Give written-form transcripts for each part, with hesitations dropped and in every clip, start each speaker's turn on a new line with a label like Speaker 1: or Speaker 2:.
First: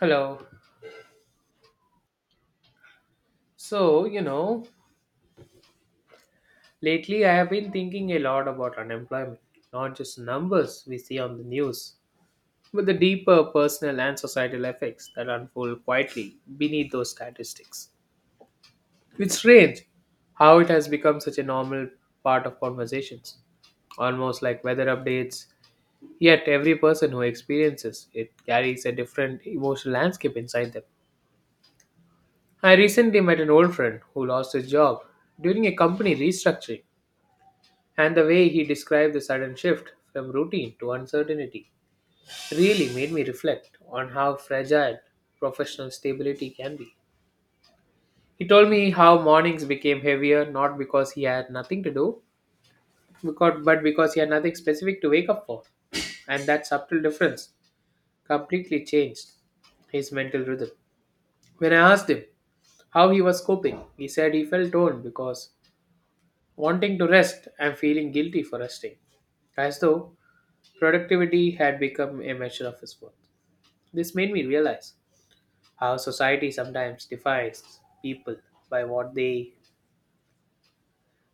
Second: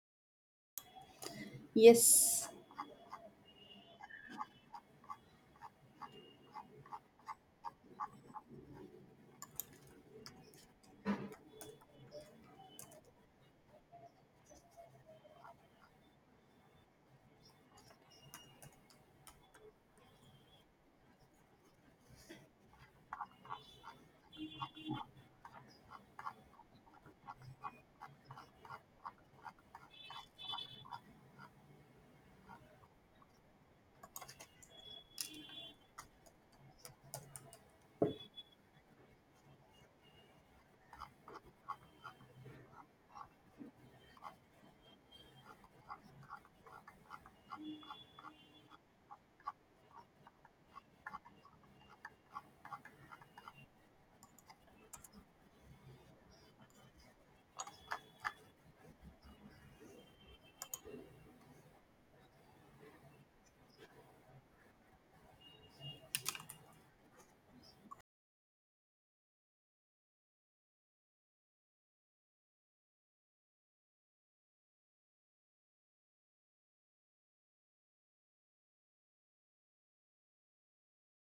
Speaker 1: Hello.
Speaker 2: Yes.
Speaker 1: So, you know, Lately I have been thinking a lot about unemployment, not just numbers we see on the news, but the deeper personal and societal effects that unfold quietly beneath those statistics. It's strange how it has become such a normal part of conversations, almost like weather updates, yet every person who experiences it carries a different emotional landscape inside them. I recently met an old friend who lost his job during a company restructuring. And the way he described the sudden shift from routine to uncertainty really made me reflect on how fragile professional stability can be. He told me how mornings became heavier not because he had nothing to do, but because he had nothing specific to wake up for. And that subtle difference completely changed his mental rhythm. When I asked him how he was coping, he said he felt torn because wanting to rest and feeling guilty for resting, as though productivity had become a measure of his worth. This made me realize how society sometimes defines people by what they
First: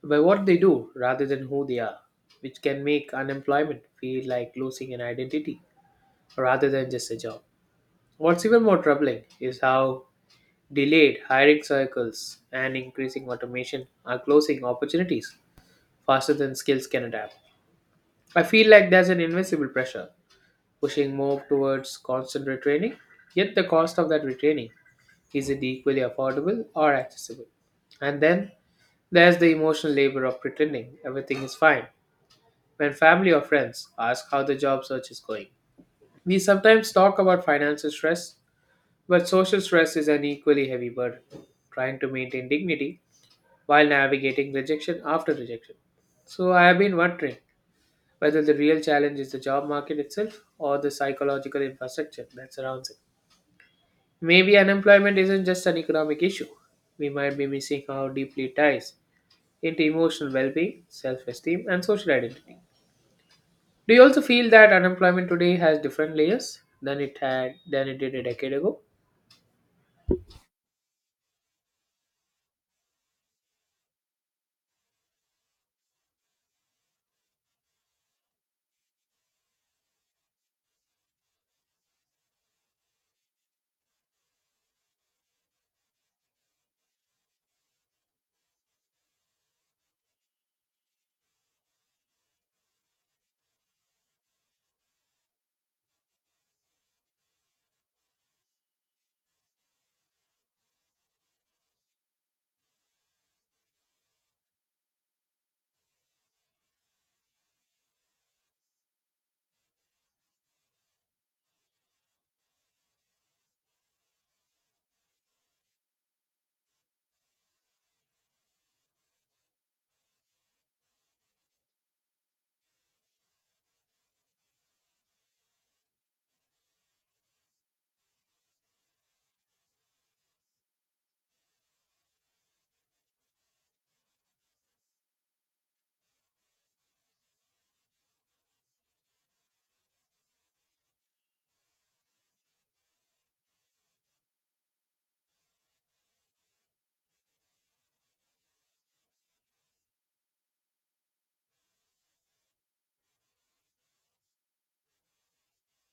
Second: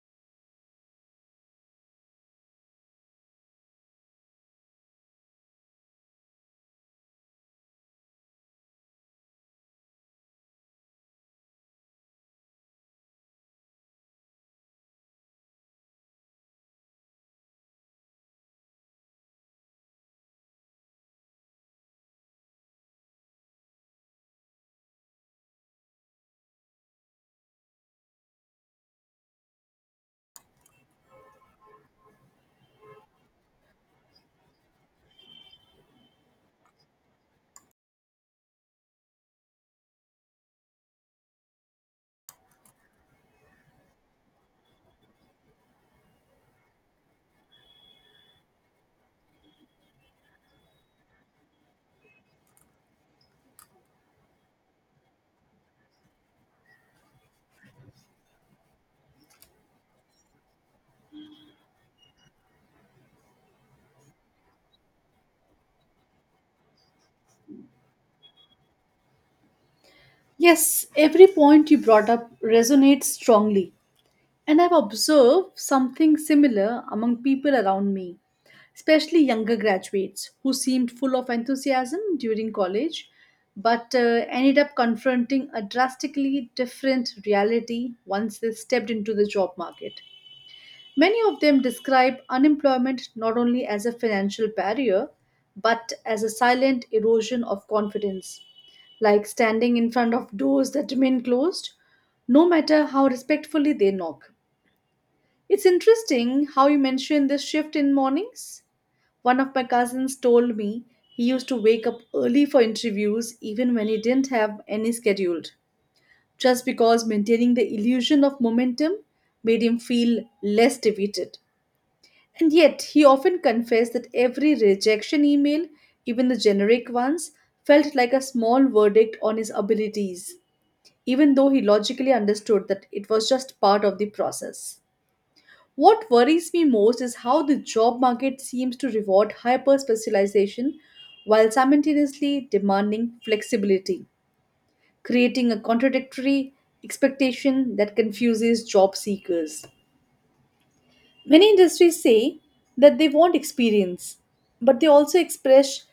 Speaker 1: by what they do rather than who they are, which can make unemployment feel like losing an identity rather than just a job. What's even more troubling is how delayed hiring cycles and increasing automation are closing opportunities faster than skills can adapt. I feel like there's an invisible pressure pushing more towards constant retraining. Yet the cost of that retraining, is it equally affordable or accessible? And then there's the emotional labor of pretending everything is fine when family or friends ask how the job search is going. We sometimes talk about financial stress, but social stress is an equally heavy burden, trying to maintain dignity while navigating rejection after rejection. So I have been wondering whether the real challenge is the job market itself or the psychological infrastructure that surrounds it. Maybe unemployment isn't just an economic issue. We might be missing how deeply it ties into emotional well being, self esteem, and social identity. Do you also feel that unemployment today has different layers than it did a decade ago?
Speaker 2: Yes, every point you brought up resonates strongly. And I've observed something similar among people around me, especially younger graduates who seemed full of enthusiasm during college but ended up confronting a drastically different reality once they stepped into the job market. Many of them describe unemployment not only as a financial barrier, but as a silent erosion of confidence, like standing in front of doors that remain closed, no matter how respectfully they knock. It's interesting how you mentioned this shift in mornings. One of my cousins told me he used to wake up early for interviews even when he didn't have any scheduled, just because maintaining the illusion of momentum made him feel less defeated. And yet, he often confessed that every rejection email, even the generic ones, felt like a small verdict on his abilities, even though he logically understood that it was just part of the process. What worries me most is how the job market seems to reward hyper specialization while simultaneously demanding flexibility, creating a contradictory expectation that confuses job seekers. Many industries say that they want experience, but they also express,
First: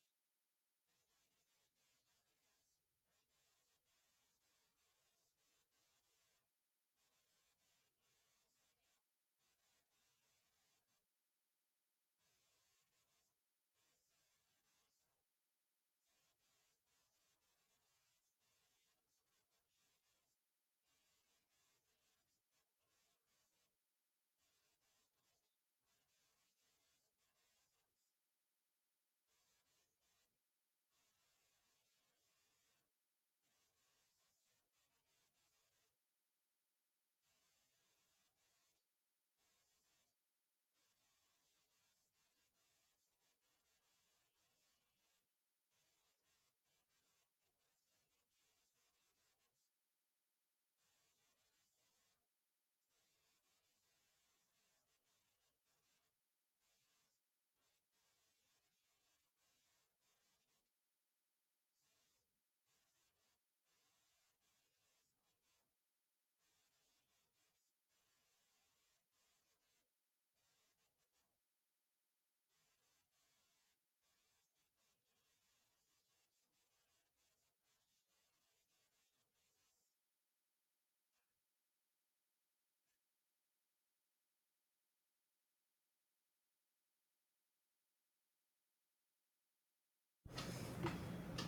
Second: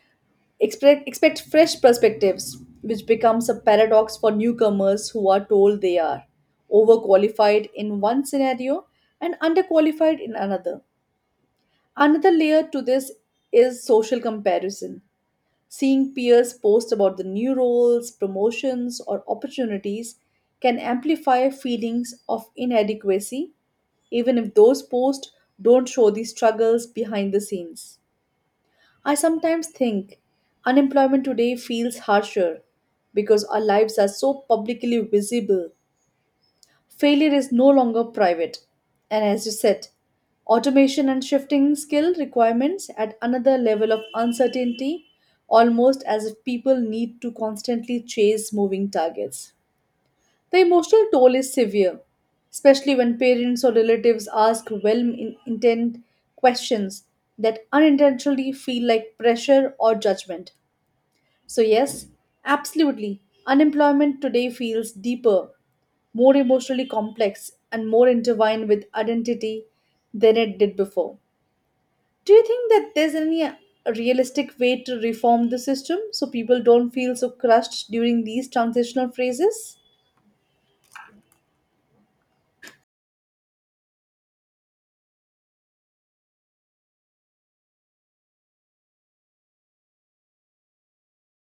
Speaker 2: expre- expect fresh perspectives, which becomes a paradox for newcomers who are told they are overqualified in one scenario and underqualified in another. Another layer to this is social comparison. Seeing peers post about the new roles, promotions, or opportunities can amplify feelings of inadequacy even if those posts don't show the struggles behind the scenes. I sometimes think unemployment today feels harsher because our lives are so publicly visible. Failure is no longer private. And as you said, automation and shifting skill requirements at another level of uncertainty, almost as if people need to constantly chase moving targets. The emotional toll is severe, especially when parents or relatives ask well intent questions that unintentionally feel like pressure or judgment. So, yes, absolutely, unemployment today feels deeper, more emotionally complex, and more intertwined with identity than it did before. Do you think that there's any realistic way to reform the system so people don't feel so crushed during these transitional phases?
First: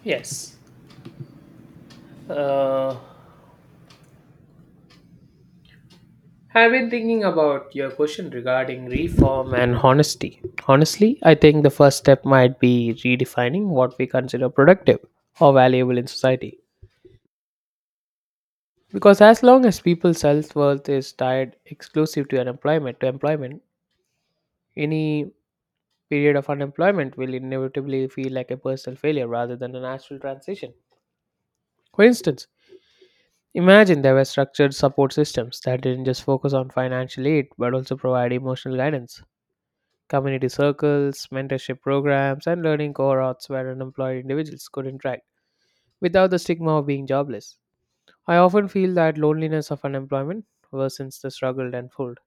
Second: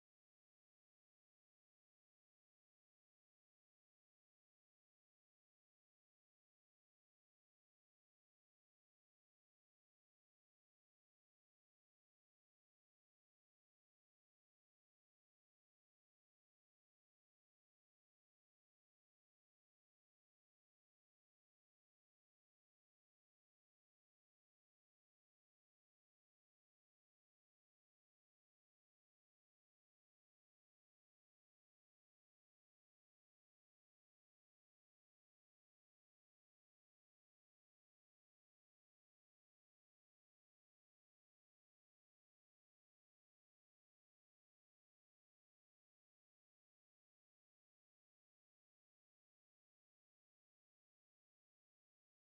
Speaker 1: Yes. Uh, I've been thinking about your question regarding reform and honesty. Honestly, I think the first step might be redefining what we consider productive or valuable in society. Because as long as people's self worth is tied exclusive to unemployment to employment, any period of unemployment will inevitably feel like a personal failure rather than a natural transition. For instance, imagine there were structured support systems that didn't just focus on financial aid but also provide emotional guidance. Community circles, mentorship programs, and learning cohorts where unemployed individuals could interact without the stigma of being jobless. I often feel that loneliness of unemployment worsens the struggle tenfold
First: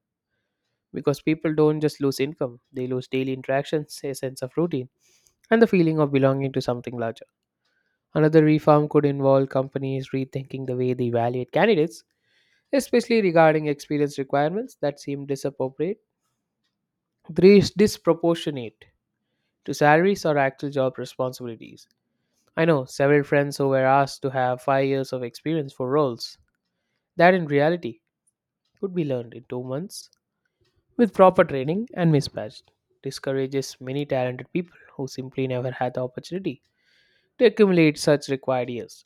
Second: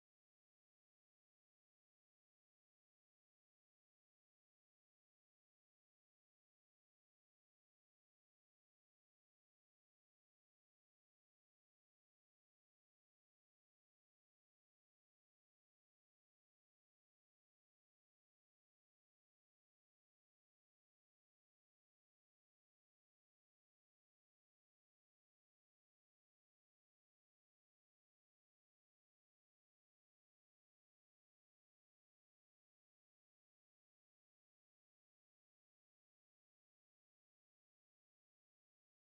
Speaker 1: because people don't just lose income, they lose daily interactions, a sense of routine, and the feeling of belonging to something larger. Another reform could involve companies rethinking the way they evaluate candidates, especially regarding experience requirements that seem disproportionate to salaries or actual job responsibilities. I know several friends who were asked to have 5 years of experience for roles that in reality could be learned in 2 months with proper training and mismatched, discourages many talented people who simply never had the opportunity to accumulate such required years.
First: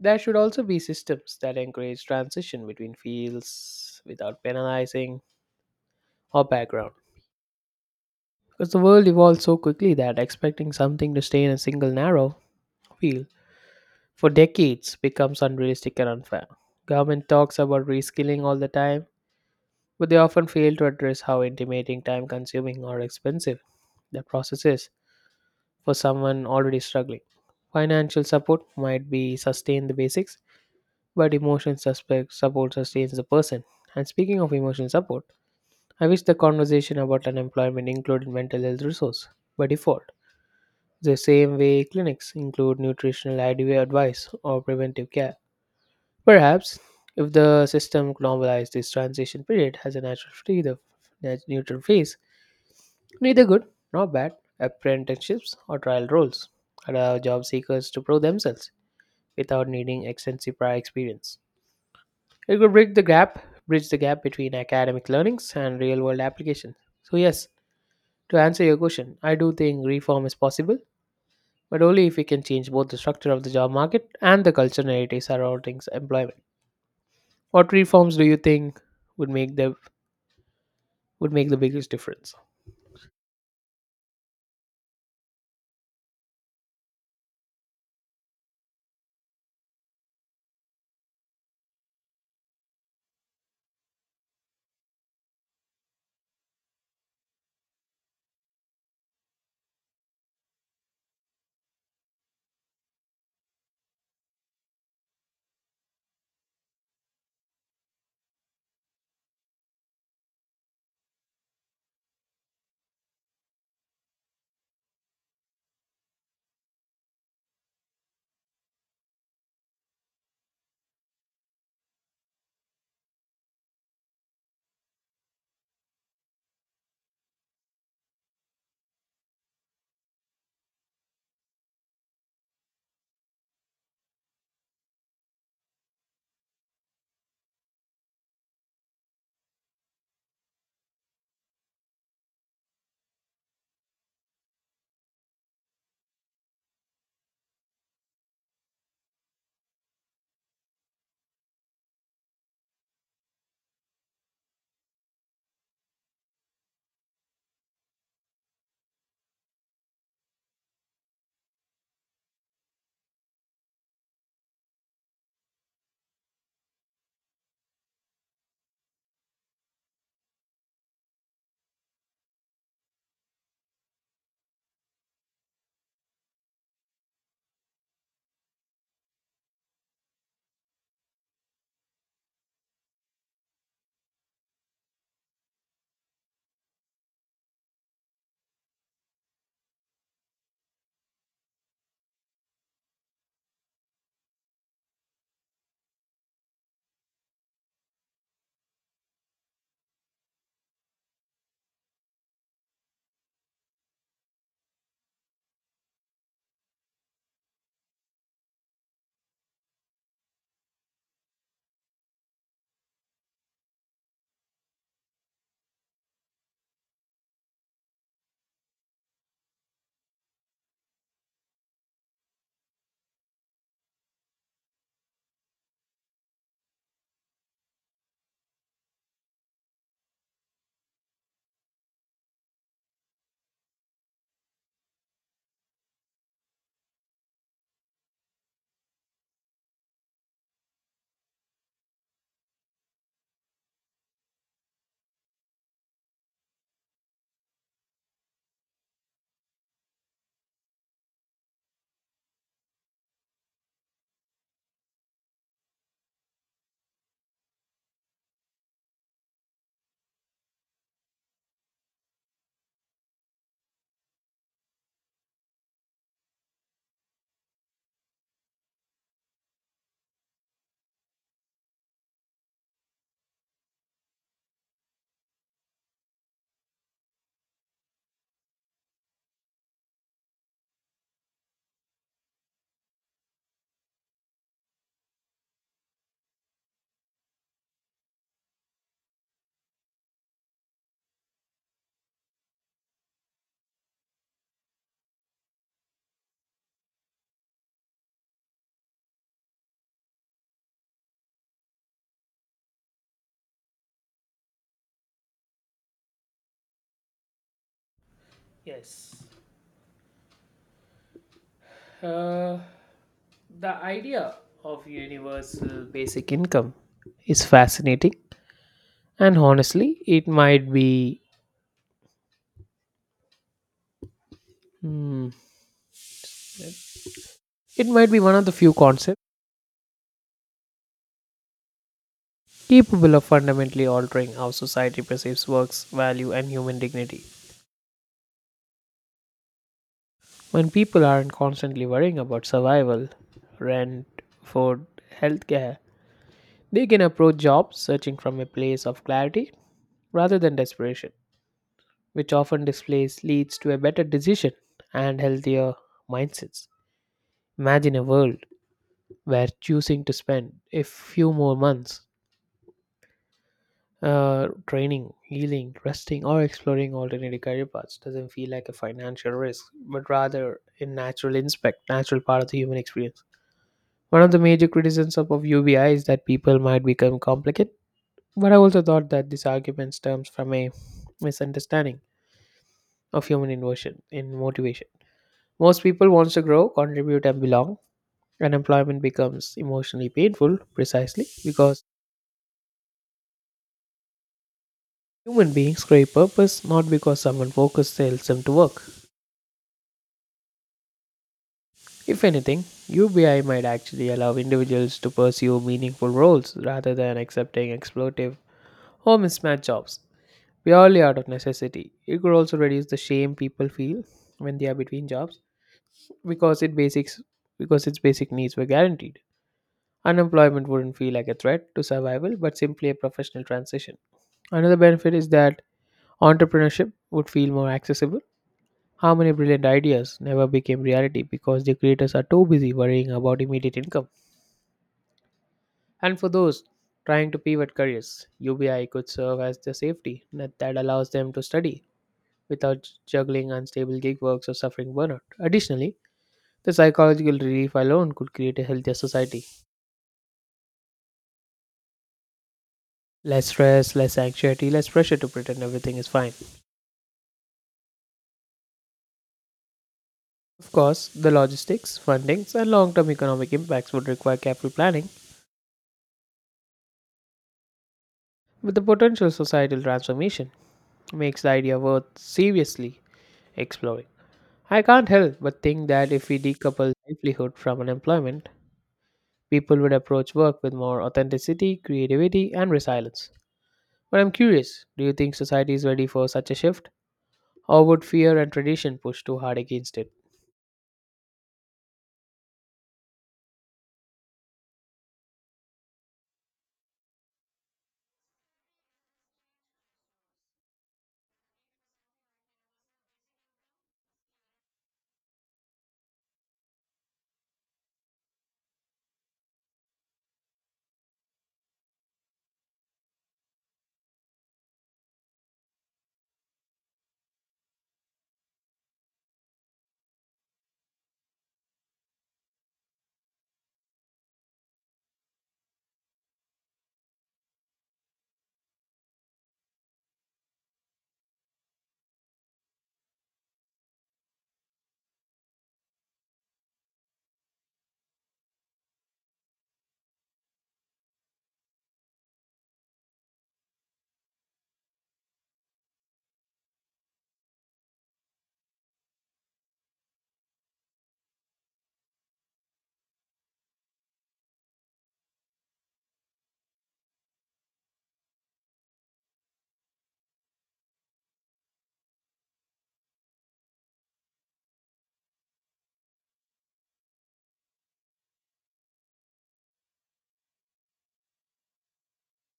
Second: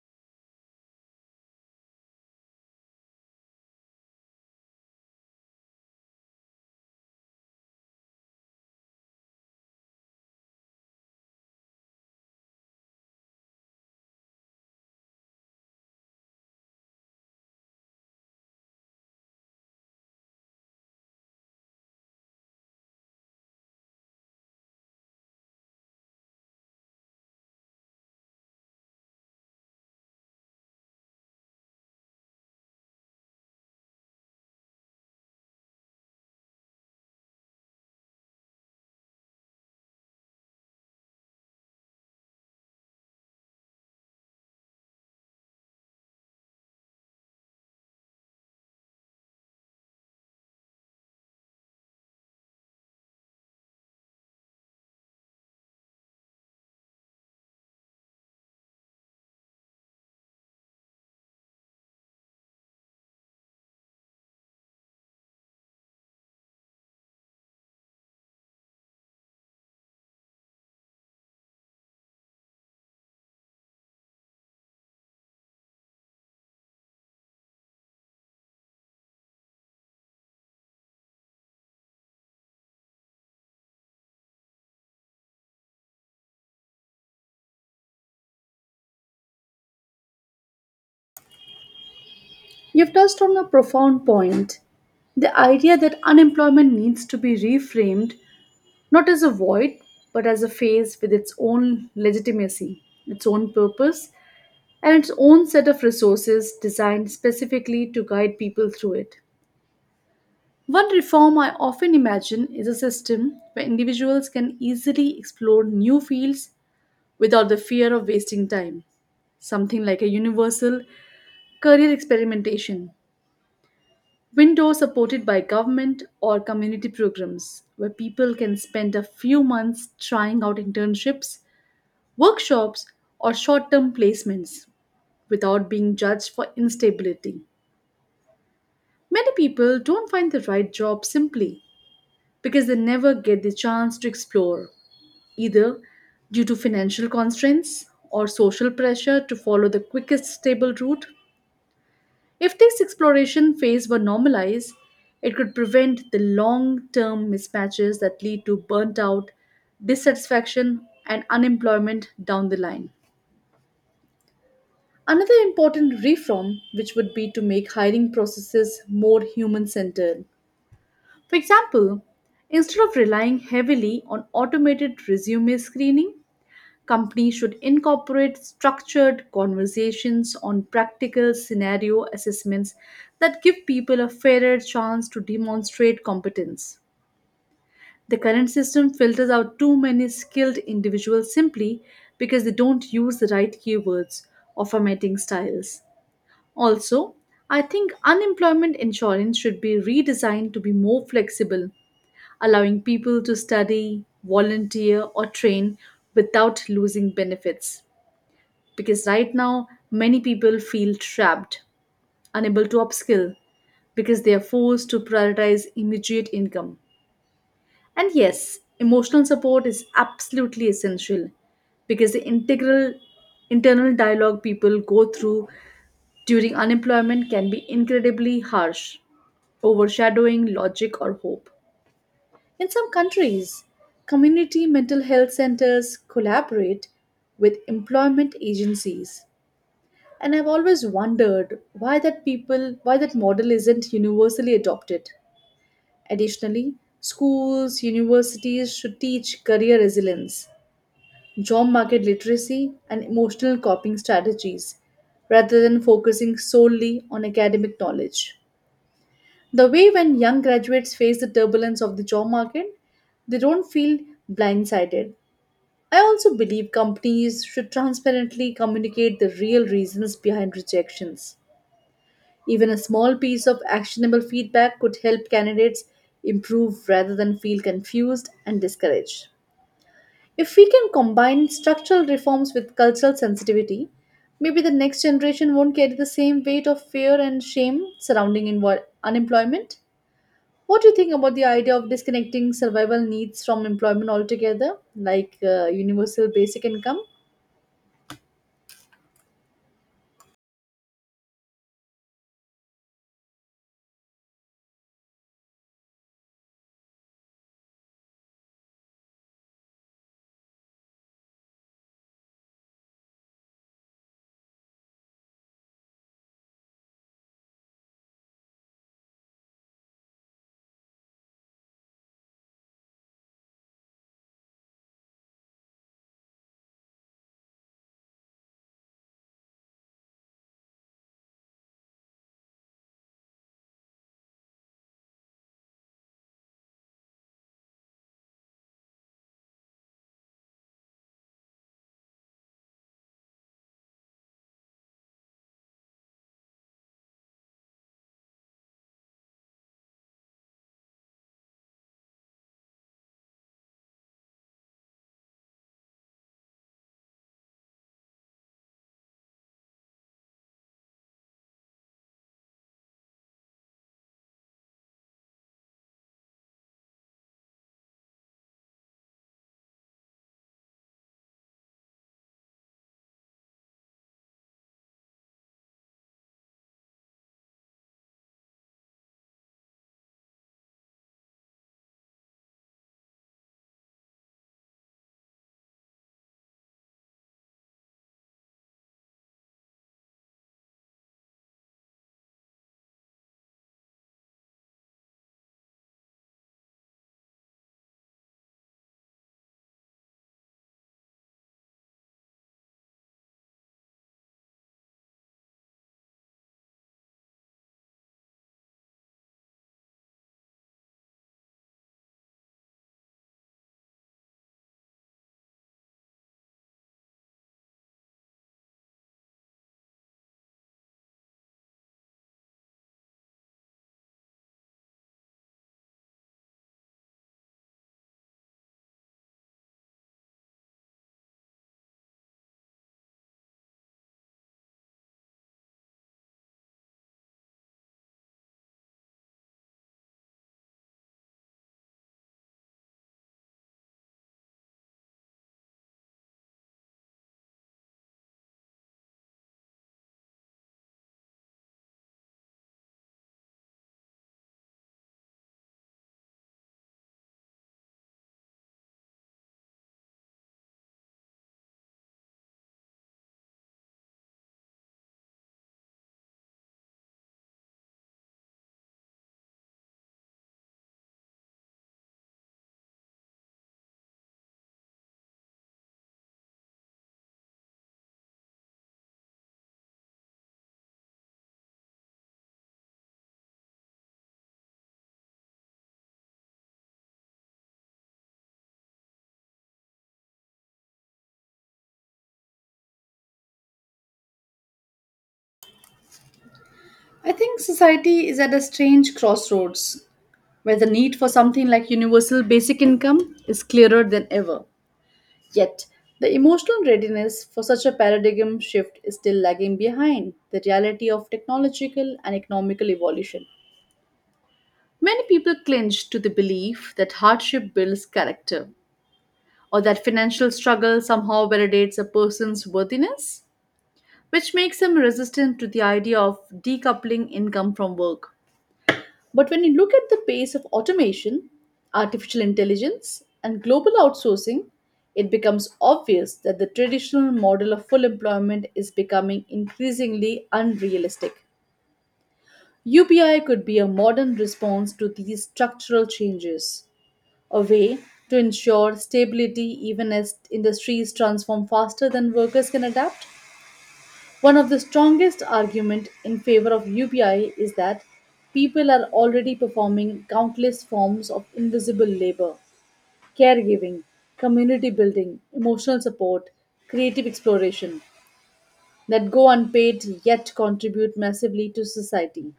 Speaker 1: There should also be systems that encourage transition between fields without penalizing or background. Because the world evolves so quickly that expecting something to stay in a single narrow field for decades becomes unrealistic and unfair. Government talks about reskilling all the time, but they often fail to address how intimating, time consuming, or expensive the process is for someone already struggling. Financial support might be sustain the basics, but emotional suspect support sustains the person. And speaking of emotional support, I wish the conversation about unemployment included mental health resource by default. The same way clinics include nutritional idea advice or preventive care. Perhaps if the system normalized this transition period as a neutral phase, neither good nor bad. Apprenticeships or trial roles allow job seekers to prove themselves without needing extensive prior experience. It could bridge the gap between academic learnings and real-world applications. So yes, to answer your question, I do think reform is possible, but only if we can change both the structure of the job market and the cultural narrative surrounding employment. What reforms do you think would make the would make the biggest difference?
Speaker 2: You've touched on a profound point. The idea that unemployment needs to be reframed not as a void, but as a phase with its own legitimacy, its own purpose, and its own set of resources designed specifically to guide people through it. One reform I often imagine is a system where individuals can easily explore new fields without the fear of wasting time, something like a universal career experimentation Windows supported by government or community programs where people can spend a few months trying out internships, workshops, or short term placements without being judged for instability. Many people don't find the right job simply because they never get the chance to explore, either due to financial constraints or social pressure to follow the quickest stable route. If this exploration phase were normalized, it could prevent the long term mismatches that lead to burnt out, dissatisfaction, and unemployment down the line. Another important reform, which would be to make hiring processes more human centered. For example, instead of relying heavily on automated resume screening, companies should incorporate structured conversations on practical scenario assessments that give people a fairer chance to demonstrate competence. The current system filters out too many skilled individuals simply because they don't use the right keywords or formatting styles. Also, I think unemployment insurance should be redesigned to be more flexible, allowing people to study, volunteer, or train without losing benefits because right now many people feel trapped, unable to upskill because they are forced to prioritize immediate income. And yes, emotional support is absolutely essential because the integral internal dialogue people go through during unemployment can be incredibly harsh, overshadowing logic or hope. In some countries, community mental health centers collaborate with employment agencies. And I've always wondered why that model isn't universally adopted. Additionally, schools, universities should teach career resilience, job market literacy, and emotional coping strategies rather than focusing solely on academic knowledge. The way when young graduates face the turbulence of the job market, they don't feel blindsided. I also believe companies should transparently communicate the real reasons behind rejections. Even a small piece of actionable feedback could help candidates improve rather than feel confused and discouraged. If we can combine structural reforms with cultural sensitivity, maybe the next generation won't carry the same weight of fear and shame surrounding unemployment. What do you think about the idea of disconnecting survival needs from employment altogether, like universal basic income?
Speaker 1: Yes. Uh, The idea of universal basic income is fascinating, and honestly it might be, hmm, it might be one of the few concepts capable of fundamentally altering how society perceives work's value and human dignity. When people aren't constantly worrying about survival, rent, food, healthcare, they can approach jobs searching from a place of clarity rather than desperation, which often displays leads to a better decision and healthier mindsets. Imagine a world where choosing to spend a few more months training, healing, resting, or exploring alternative career paths doesn't feel like a financial risk, but rather a natural part of the human experience. One of the major criticisms of UBI is that people might become complicated, but I also thought that this argument stems from a misunderstanding of human inversion in motivation. Most people wants to grow, contribute, and belong, and employment becomes emotionally painful precisely because human beings crave purpose not because someone focused tells them to work. If anything, UBI might actually allow individuals to pursue meaningful roles rather than accepting exploitative or mismatched jobs purely out of necessity. It could also reduce the shame people feel when they are between jobs because it basics because its basic needs were guaranteed. Unemployment wouldn't feel like a threat to survival but simply a professional transition. Another benefit is that entrepreneurship would feel more accessible. How many brilliant ideas never became reality because the creators are too busy worrying about immediate income? And for those trying to pivot careers, UBI could serve as the safety net that allows them to study without juggling unstable gig works or suffering burnout. Additionally, the psychological relief alone could create a healthier society. Less stress, less anxiety, less pressure to pretend everything is fine. Of course, the logistics, fundings, and long term economic impacts would require careful planning, with the potential societal transformation makes the idea worth seriously exploring. I can't help but think that if we decouple livelihood from unemployment, people would approach work with more authenticity, creativity, and resilience. But I'm curious, do you think society is ready for such a shift? Or would fear and tradition push too hard against it?
Speaker 2: I think society is at a strange crossroads, where the need for something like universal basic income is clearer than ever. Yet, the emotional readiness for such a paradigm shift is still lagging behind the reality of technological and economical evolution. Many people clinch to the belief that hardship builds character, or that financial struggle somehow validates a person's worthiness, which makes them resistant to the idea of decoupling income from work. But when you look at the pace of automation, artificial intelligence, and global outsourcing, it becomes obvious that the traditional model of full employment is becoming increasingly unrealistic. UBI could be a modern response to these structural changes, a way to ensure stability even as industries transform faster than workers can adapt. One of the strongest arguments in favor of UBI is that people are already performing countless forms of invisible labor: caregiving, community building, emotional support, creative exploration that go unpaid yet contribute massively to society.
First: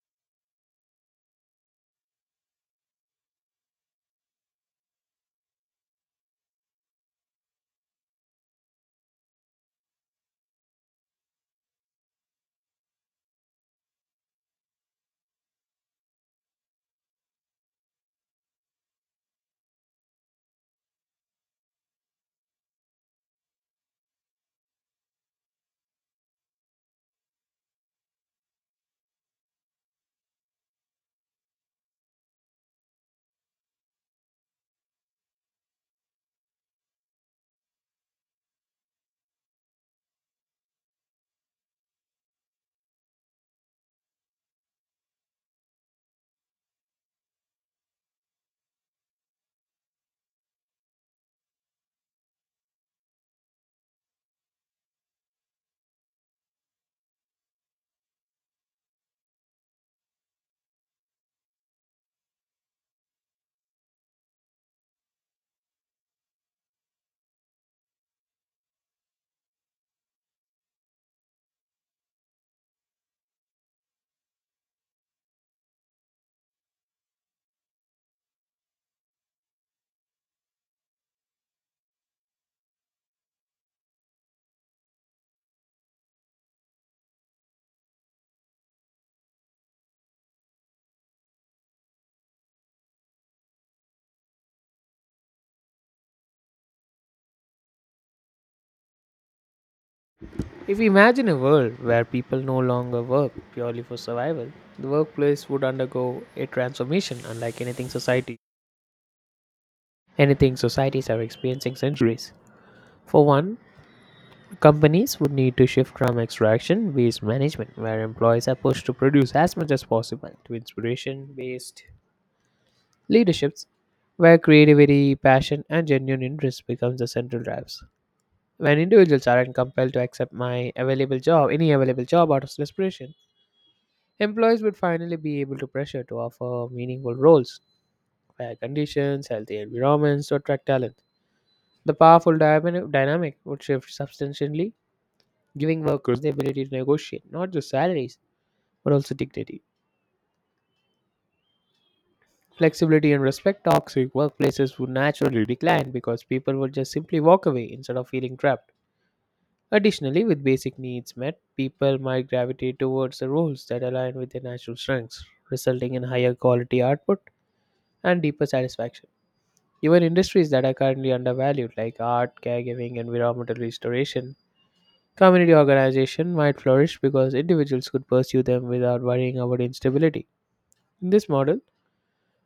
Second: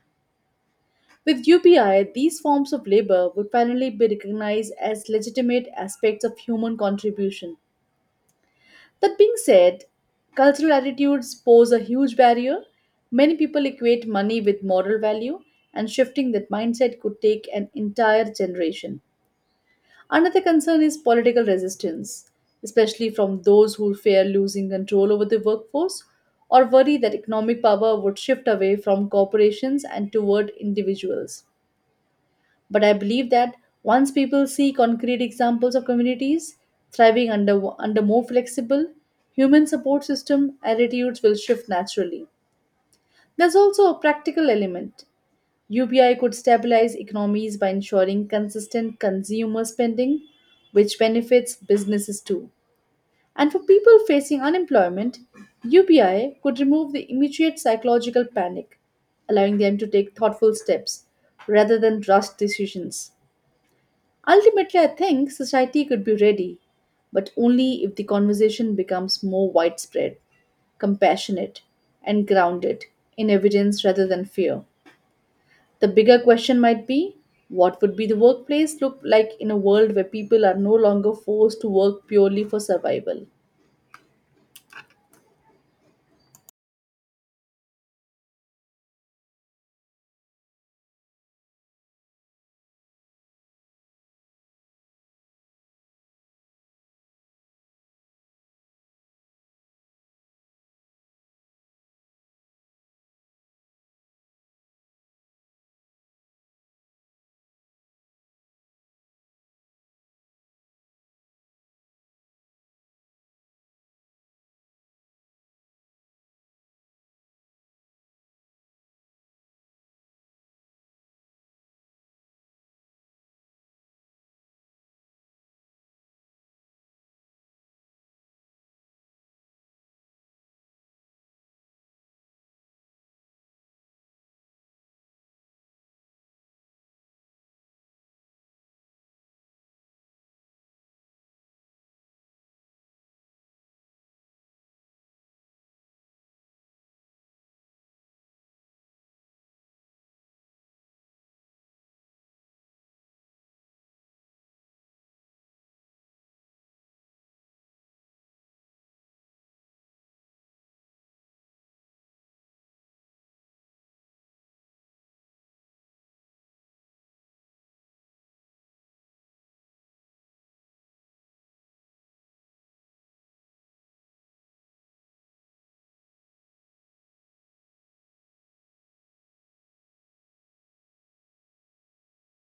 Speaker 2: With UPI, these forms of labor would finally be recognized as legitimate aspects of human contribution. That being said, cultural attitudes pose a huge barrier. Many people equate money with moral value, and shifting that mindset could take an entire generation. Another concern is political resistance, especially from those who fear losing control over the workforce or worry that economic power would shift away from corporations and toward individuals. But I believe that once people see concrete examples of communities thriving under more flexible human support system, attitudes will shift naturally. There's also a practical element. UBI could stabilize economies by ensuring consistent consumer spending, which benefits businesses too. And for people facing unemployment, UBI could remove the immediate psychological panic, allowing them to take thoughtful steps rather than rushed decisions. Ultimately, I think society could be ready, but only if the conversation becomes more widespread, compassionate, and grounded in evidence rather than fear. The bigger question might be, what would be the workplace look like in a world where people are no longer forced to work purely for survival?
Speaker 1: If we imagine a world where people no longer work purely for survival, the workplace would undergo a transformation unlike anything societies are experiencing centuries. For one, companies would need to shift from extraction based management, where employees are pushed to produce as much as possible, to inspiration based leaderships, where creativity, passion, and genuine interest becomes the central drives. When individuals aren't compelled to accept my available job, any available job out of desperation, employees would finally be able to pressure to offer meaningful roles, fair conditions, healthy environments to attract talent. The dynamic would shift substantially, giving workers the ability to negotiate not just salaries but also dignity. Flexibility and respect toxic workplaces would naturally decline because people would just simply walk away instead of feeling trapped. Additionally, with basic needs met, people might gravitate towards the roles that align with their natural strengths, resulting in higher quality output and deeper satisfaction. Even industries that are currently undervalued, like art, caregiving, environmental restoration, community organization, might flourish because individuals could pursue them without worrying about instability. In this model,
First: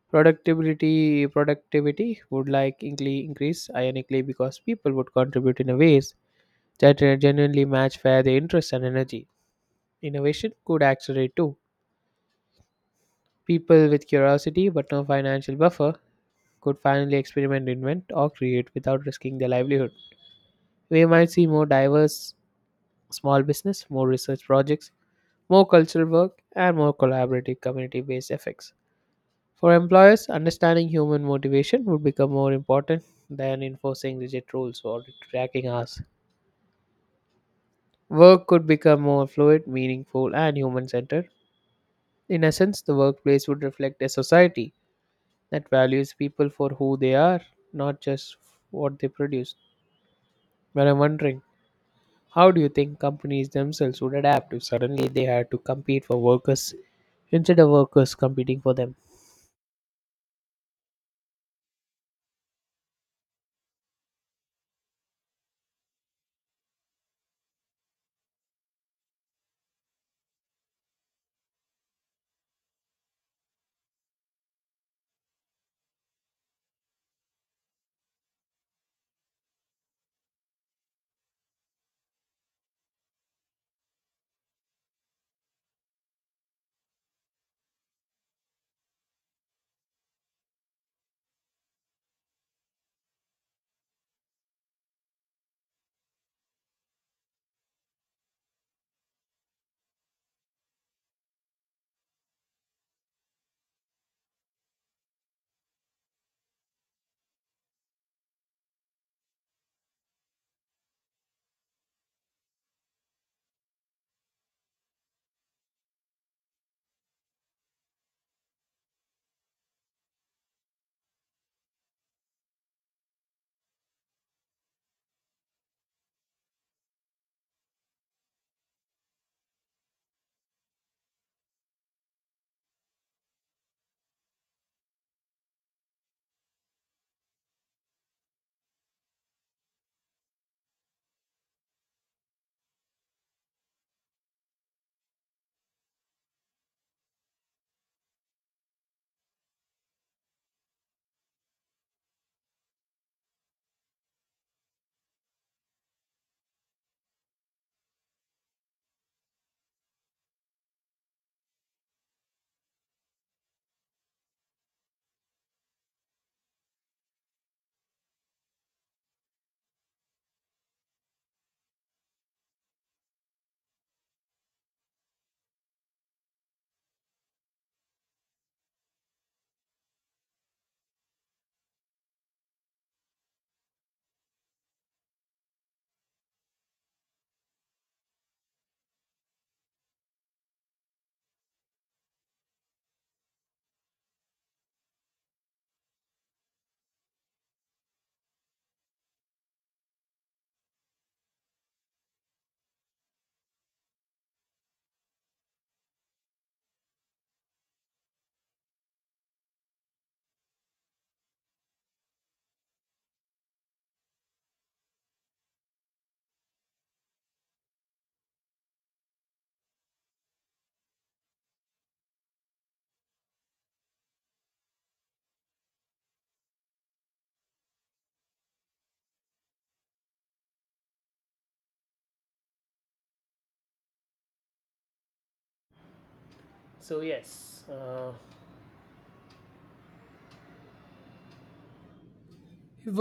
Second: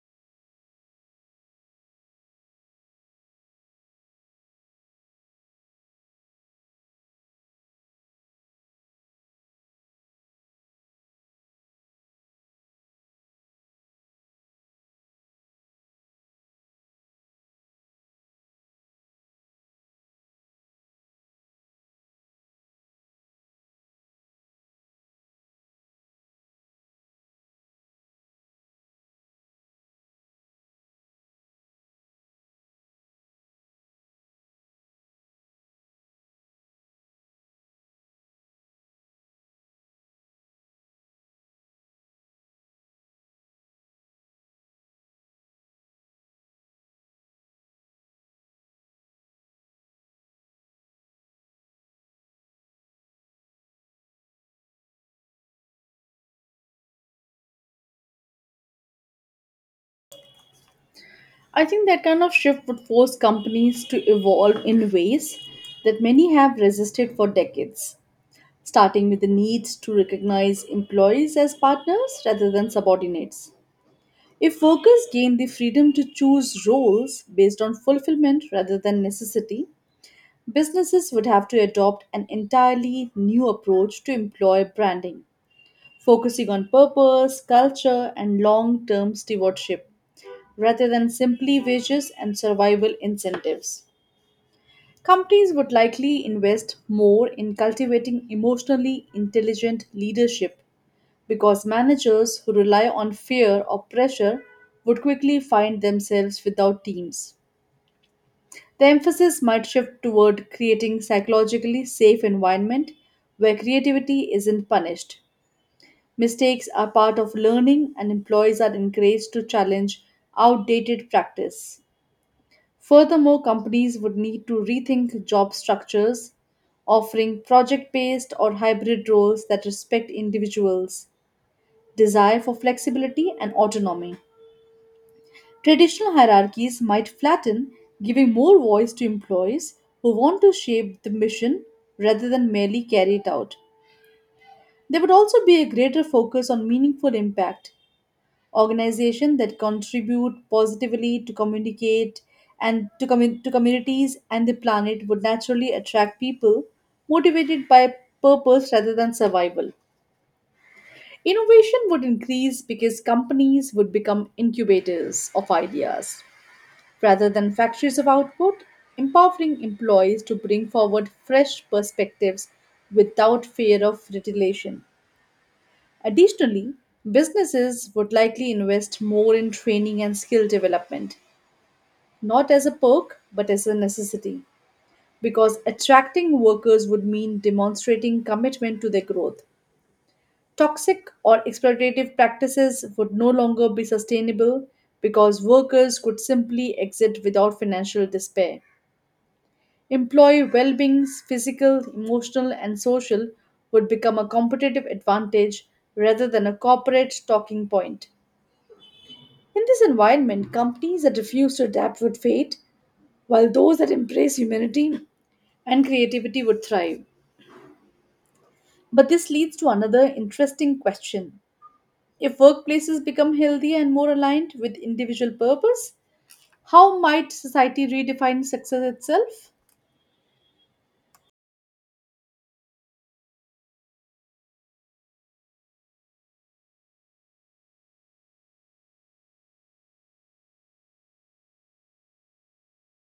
Speaker 1: productivity would likely increase ironically because people would contribute in a ways that genuinely match where their interest and energy. Innovation could accelerate too. People with curiosity but no financial buffer could finally experiment, invent, or create without risking their livelihood. We might see more diverse small business, more research projects, more cultural work, and more collaborative community based effects. For employers, understanding human motivation would become more important than enforcing rigid rules or tracking hours. Work could become more fluid, meaningful, and human centered. In essence, the workplace would reflect a society that values people for who they are, not just what they produce. But I'm wondering, how do you think companies themselves would adapt if suddenly they had to compete for workers instead of workers competing for them?
Speaker 2: I think that kind of shift would force companies to evolve in ways that many have resisted for decades, starting with the needs to recognize employees as partners rather than subordinates. If workers gain the freedom to choose roles based on fulfillment rather than necessity, businesses would have to adopt an entirely new approach to employer branding, focusing on purpose, culture, and long term stewardship rather than simply wages and survival incentives. Companies would likely invest more in cultivating emotionally intelligent leadership because managers who rely on fear or pressure would quickly find themselves without teams. The emphasis might shift toward creating psychologically safe environment where creativity isn't punished. Mistakes are part of learning and employees are encouraged to challenge outdated practice. Furthermore, companies would need to rethink job structures, offering project based or hybrid roles that respect individuals' desire for flexibility and autonomy. Traditional hierarchies might flatten, giving more voice to employees who want to shape the mission rather than merely carry it out. There would also be a greater focus on meaningful impact. Organizations that contribute positively to communicate and to, commu- to communities and the planet would naturally attract people motivated by purpose rather than survival. Innovation would increase because companies would become incubators of ideas, rather than factories of output, empowering employees to bring forward fresh perspectives without fear of retaliation. Additionally, businesses would likely invest more in training and skill development, not as a perk, but as a necessity, because attracting workers would mean demonstrating commitment to their growth. Toxic or exploitative practices would no longer be sustainable because workers could simply exit without financial despair. Employee well being's physical, emotional, and social would become a competitive advantage rather than a corporate talking point. In this environment, companies that refuse to adapt would fade, while those that embrace humanity and creativity would thrive. But this leads to another interesting question. If workplaces become healthier and more aligned with individual purpose, how might society redefine success itself?
Speaker 1: So, yes.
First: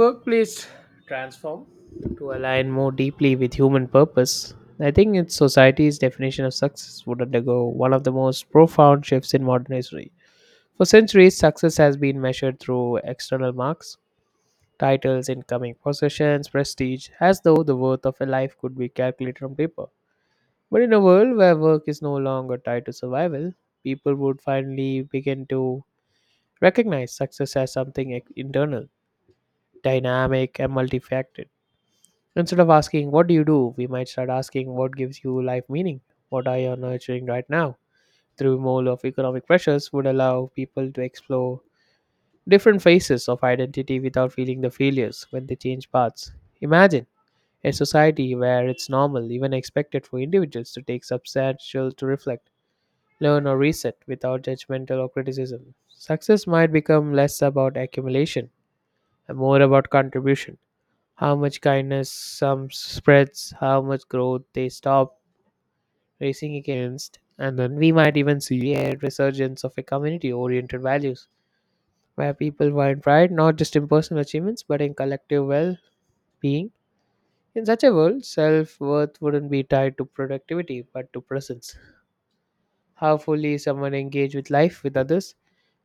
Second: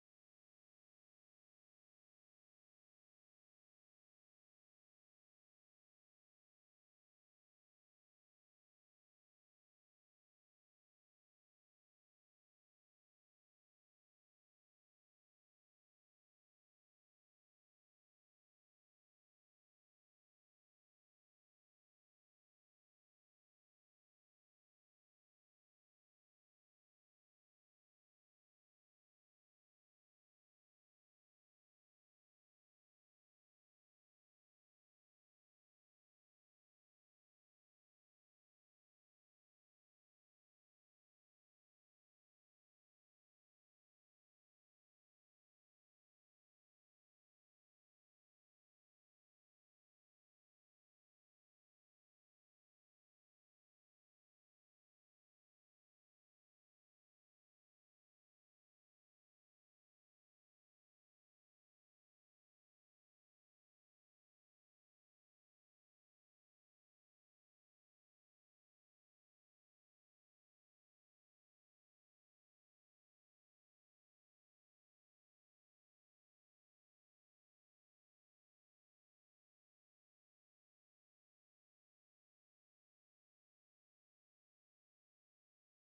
Speaker 1: Workplace transform to align more deeply with human purpose. I think its society's definition of success would undergo one of the most profound shifts in modern history. For centuries, success has been measured through external marks, titles, incoming possessions, prestige, as though the worth of a life could be calculated on paper. But in a world where work is no longer tied to survival, people would finally begin to recognize success as something internal, dynamic, and multifaceted. Instead of asking, what do you do? We might start asking, what gives you life meaning? What are you nurturing right now? The removal of economic pressures would allow people to explore different phases of identity without feeling the failures when they change paths. Imagine a society where it's normal, even expected, for individuals to take substantial to reflect, learn, or reset without judgmental or criticism. Success might become less about accumulation and more about contribution, how much kindness some spreads, how much growth they stop racing against, and then we might even see a resurgence of a community oriented values where people find pride not just in personal achievements but in collective well being. In such a world, self worth wouldn't be tied to productivity but to presence. How fully someone engaged with life, with others,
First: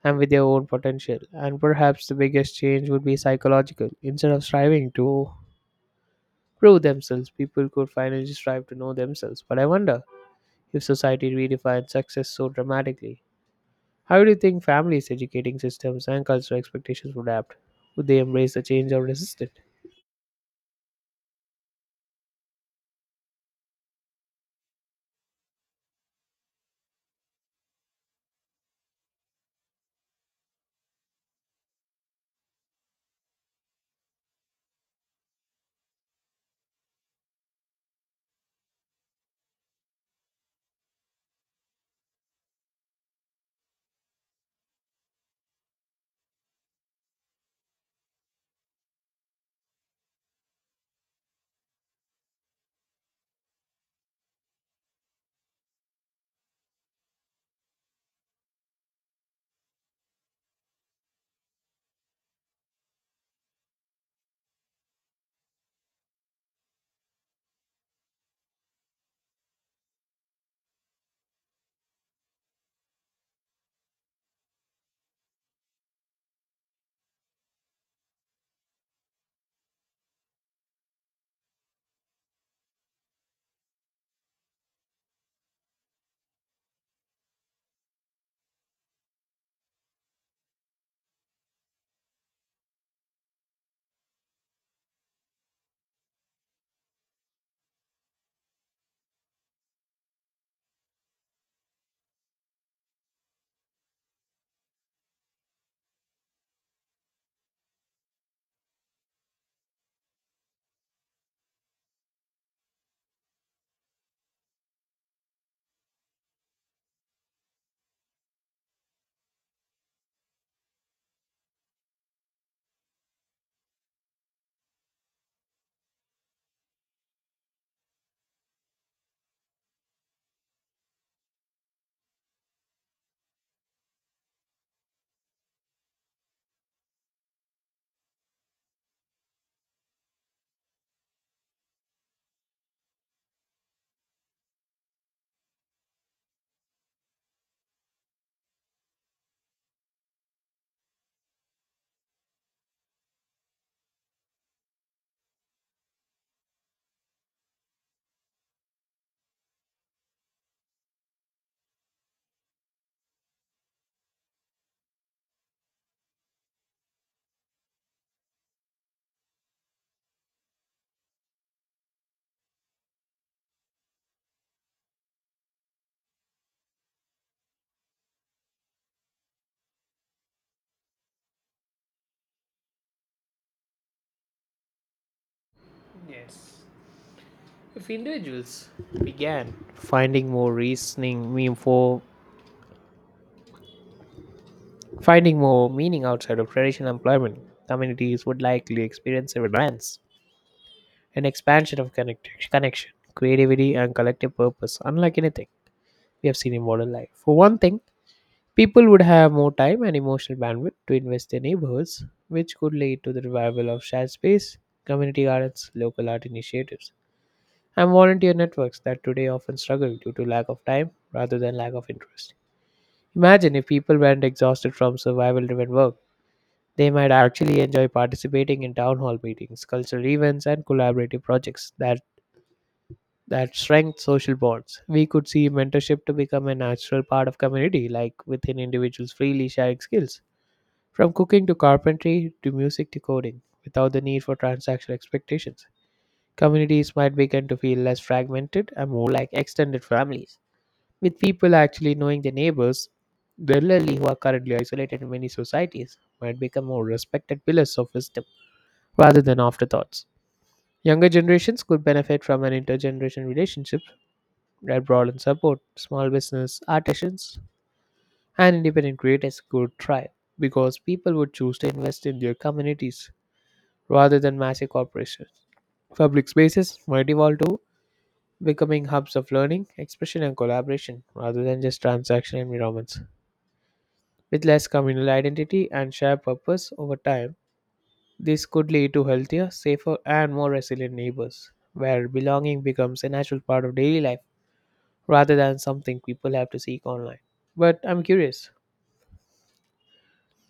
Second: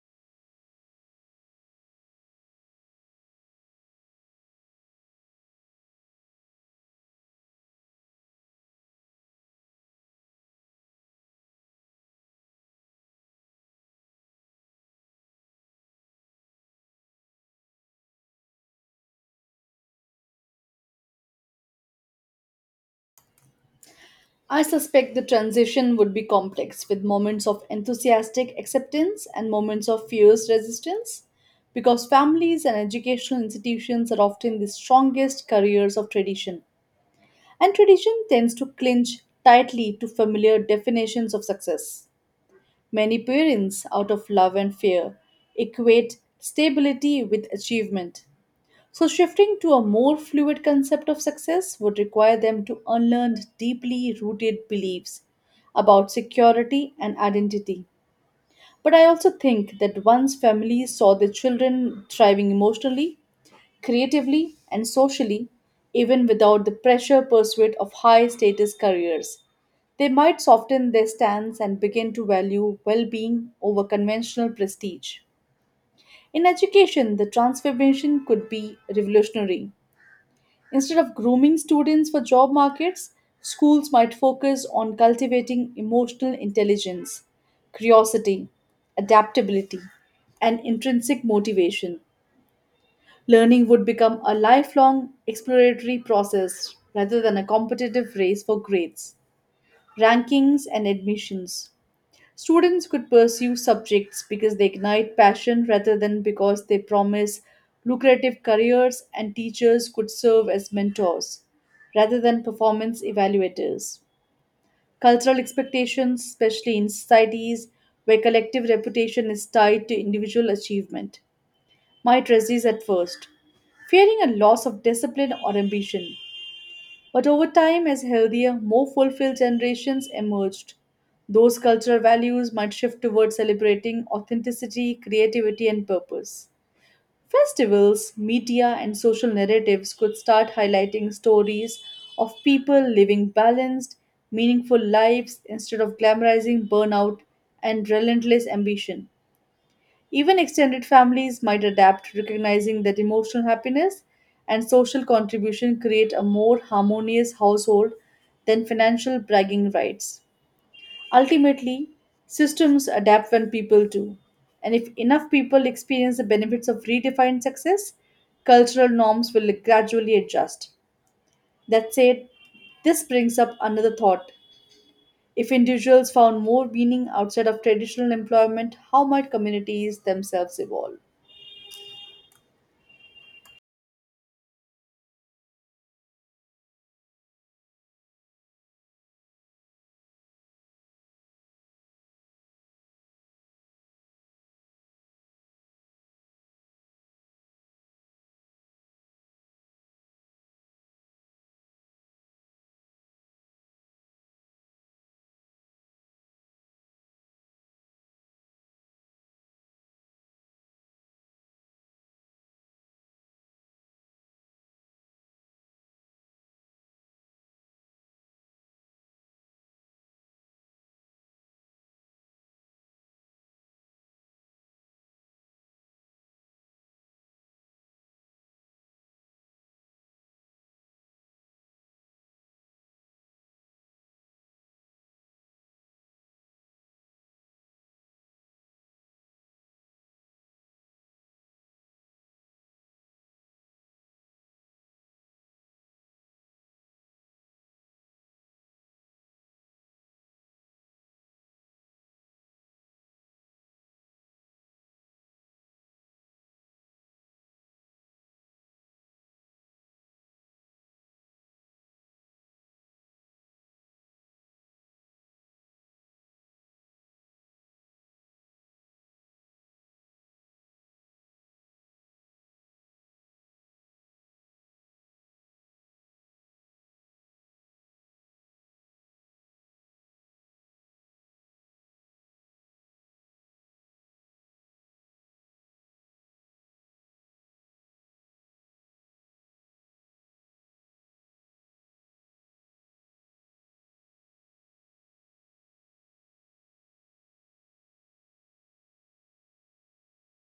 Speaker 1: and with their own potential. And perhaps the biggest change would be psychological. Instead of striving to prove themselves. People could finally strive to know themselves. But I wonder if society redefines success so dramatically. How do you think families, educating systems, and cultural expectations would adapt? Would they embrace the change or resist it?
Speaker 2: I suspect the transition would be complex, with moments of enthusiastic acceptance and moments of fierce resistance, because families and educational institutions are often the strongest carriers of tradition, and tradition tends to clinch tightly to familiar definitions of success. Many parents, out of love and fear, equate stability with achievement, so, shifting to a more fluid concept of success would require them to unlearn deeply rooted beliefs about security and identity. But I also think that once families saw their children thriving emotionally, creatively, and socially, even without the pressure pursuit of high status careers, they might soften their stance and begin to value well being over conventional prestige. In education, the transformation could be revolutionary. Instead of grooming students for job markets, schools might focus on cultivating emotional intelligence, curiosity, adaptability, and intrinsic motivation. Learning would become a lifelong exploratory process rather than a competitive race for grades, rankings, and admissions. Students could pursue subjects because they ignite passion rather than because they promise lucrative careers, and teachers could serve as mentors rather than performance evaluators. Cultural expectations, especially in societies where collective reputation is tied to individual achievement, might resist at first, fearing a loss of discipline or ambition. But over time, as healthier, more fulfilled generations emerged, those cultural values might shift towards celebrating authenticity, creativity, and purpose. Festivals, media, and social narratives could start highlighting stories of people living balanced, meaningful lives instead of glamorizing burnout and relentless ambition. Even extended families might adapt, recognizing that emotional happiness and social contribution create a more harmonious household than financial bragging rights. Ultimately, systems adapt when people do. And if enough people experience the benefits of redefined success, cultural norms will gradually adjust. That said, this brings up another thought. If individuals found more meaning outside of traditional employment, how might communities themselves evolve?
Speaker 1: Yes. If individuals began finding more reasoning mean for finding more meaning outside of traditional employment, communities would likely experience a relance, an expansion of connection, creativity, and collective purpose, unlike anything we have seen in modern life. For one thing, people would have more time and emotional bandwidth to invest their neighborhoods, which could lead to the revival of shared space, community gardens, local art initiatives, and volunteer networks that today often struggle due to lack of time rather than lack of interest. Imagine if people weren't exhausted from survival driven work. They might actually enjoy participating in town hall meetings, cultural events, and collaborative projects that strengthen social bonds. We could see mentorship to become a natural part of community, like within individuals freely sharing skills from cooking to carpentry to music to coding, without the need for transactional expectations, communities might begin to feel less fragmented and more like extended families, with people actually knowing their neighbors. The elderly who are currently isolated in many societies might become more respected pillars of wisdom rather than afterthoughts. Younger generations could benefit from an intergenerational relationship that broadens support. Small business, artisans, and independent creators could thrive because people would choose to invest in their communities rather than massive corporations. Public spaces might evolve to becoming hubs of learning, expression, and collaboration rather than just transaction environments. With less communal identity and shared purpose over time, this could lead to healthier, safer, and more resilient neighbors, where belonging becomes a natural part of daily life rather than something people have to seek online. But I'm curious,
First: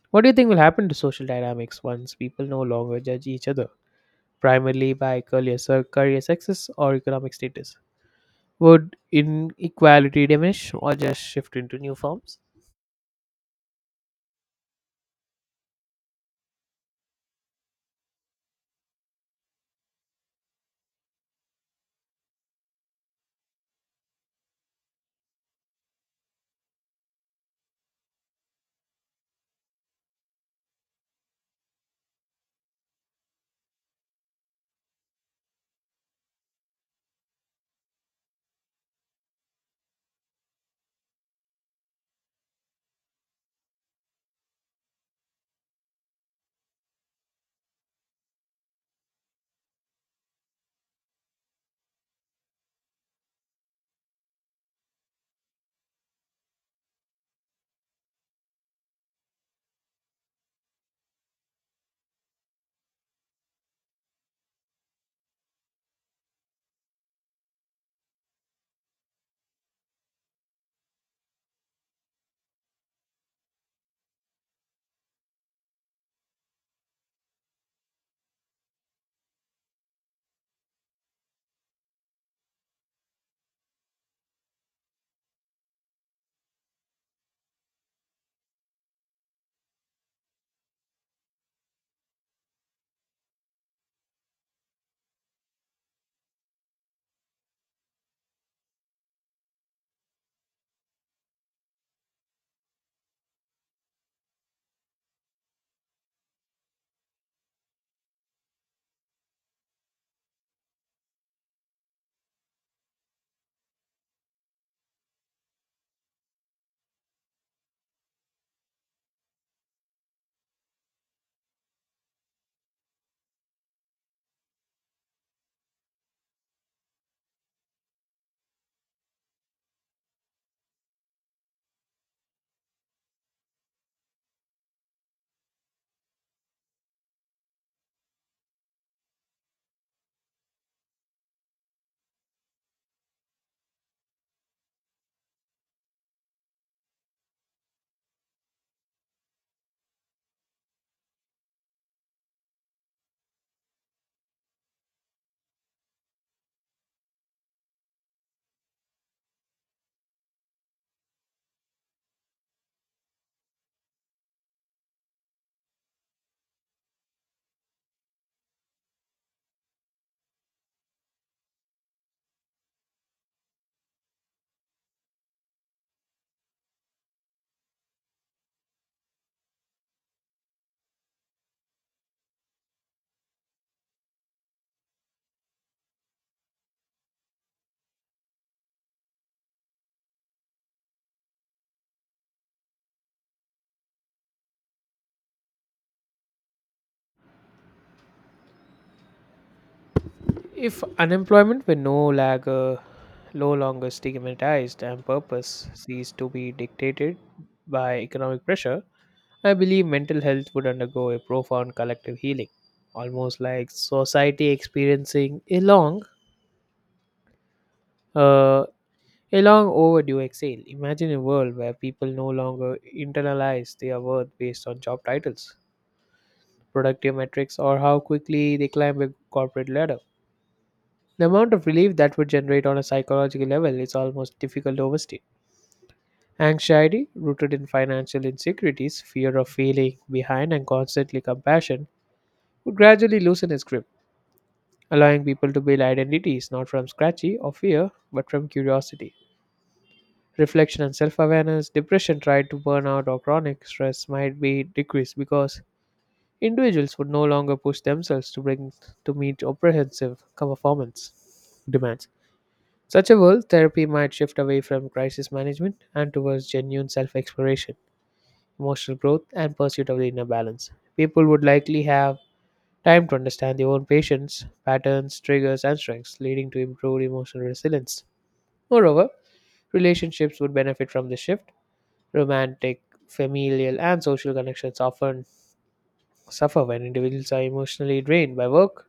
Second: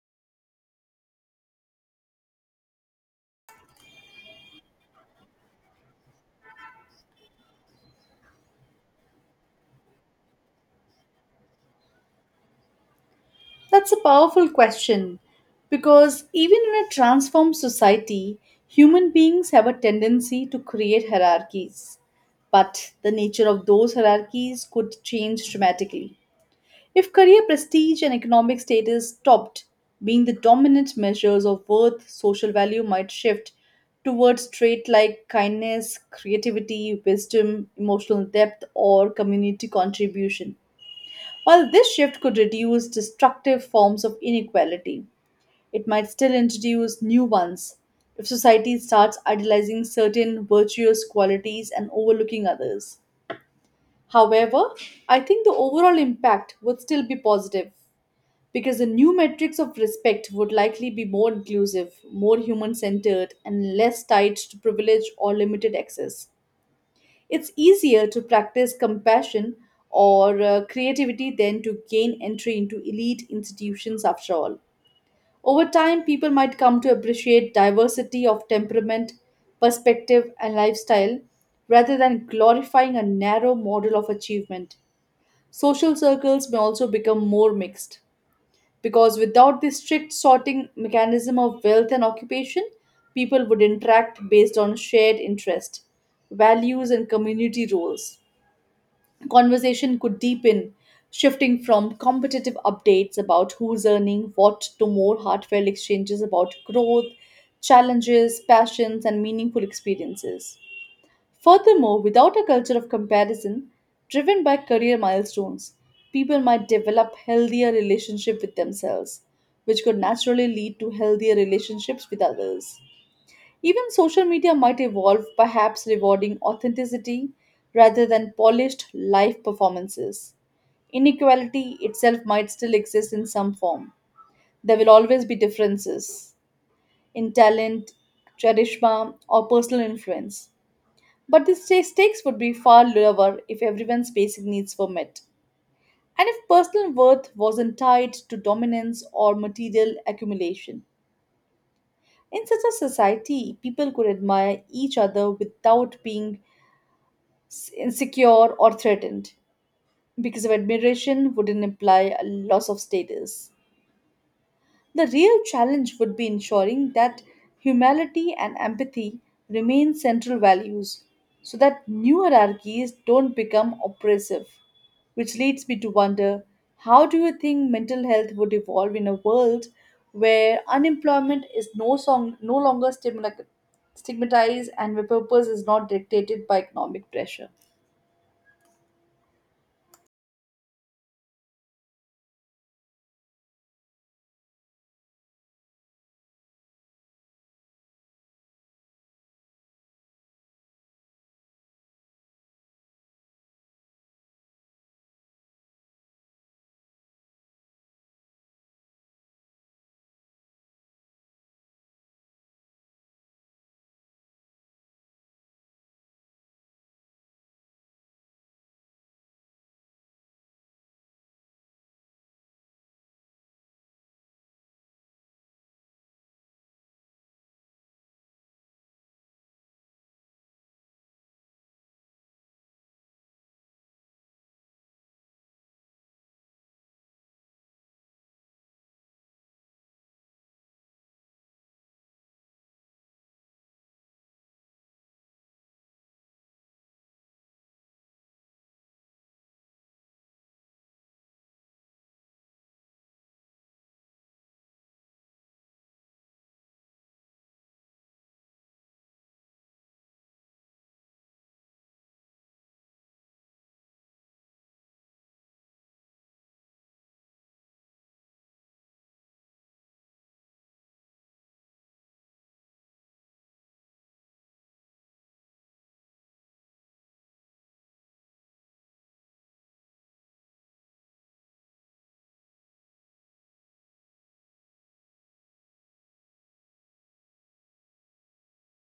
Speaker 1: what do you think will happen to social dynamics once people no longer judge each other, primarily by career, career success or economic status? Would inequality diminish or just shift into new forms?
Speaker 2: That's a powerful question because even in a transformed society, human beings have a tendency to create hierarchies. But the nature of those hierarchies could change dramatically. If career prestige and economic status stopped being the dominant measures of worth, social value might shift towards traits like kindness, creativity, wisdom, emotional depth, or community contribution. While this shift could reduce destructive forms of inequality, it might still introduce new ones if society starts idealizing certain virtuous qualities and overlooking others. However, I think the overall impact would still be positive because the new metrics of respect would likely be more inclusive, more human centered, and less tied to privilege or limited access. It's easier to practice compassion or creativity than to gain entry into elite institutions after all. Over time, people might come to appreciate diversity of temperament, perspective, and lifestyle rather than glorifying a narrow model of achievement. Social circles may also become more mixed because without the strict sorting mechanism of wealth and occupation, people would interact based on shared interest, values, and community roles conversation could deepen, shifting from competitive updates about who's earning what to more heartfelt exchanges about growth, challenges, passions, and meaningful experiences. Furthermore, without a culture of comparison driven by career milestones, people might develop healthier relationship with themselves, which could naturally lead to healthier relationships with others. Even social media might evolve, perhaps rewarding authenticity rather than polished live performances. Inequality itself might still exist in some form. There will always be differences in talent, charisma, or personal influence. But the stakes would be far lower if everyone's basic needs were met, and if personal worth wasn't tied to dominance or material accumulation. In such a society, people could admire each other without being insecure or threatened, because if admiration wouldn't imply a loss of status. The real challenge would be ensuring that humility and empathy remain central values so that new hierarchies don't become oppressive. Which leads me to wonder how do you think mental health would evolve in a world where unemployment is no longer stigmatized and where purpose is not dictated by economic pressure?
Speaker 1: If unemployment were no longer stigmatized and purpose ceased to be dictated by economic pressure, I believe mental health would undergo a profound collective healing, almost like society experiencing uh, a long overdue exhale. Imagine a world where people no longer internalize their worth based on job titles, productive metrics, or how quickly they climb the corporate ladder. The amount of relief that would generate on a psychological level is almost difficult to overstate. Anxiety, rooted in financial insecurities, fear of failing behind, and constantly compassion, would gradually loosen its grip, allowing people to build identities not from scratchy or fear, but from curiosity. Reflection and self awareness, depression tied to burnout or chronic stress might be decreased because individuals would no longer push themselves to bring to meet comprehensive performance demands. Such a world, therapy might shift away from crisis management and towards genuine self exploration, emotional growth, and pursuit of the inner balance. People would likely have time to understand their own patterns, triggers, and strengths, leading to improved emotional resilience. Moreover, relationships would benefit from this shift. Romantic, familial, and social connections often suffer when individuals are emotionally drained by work,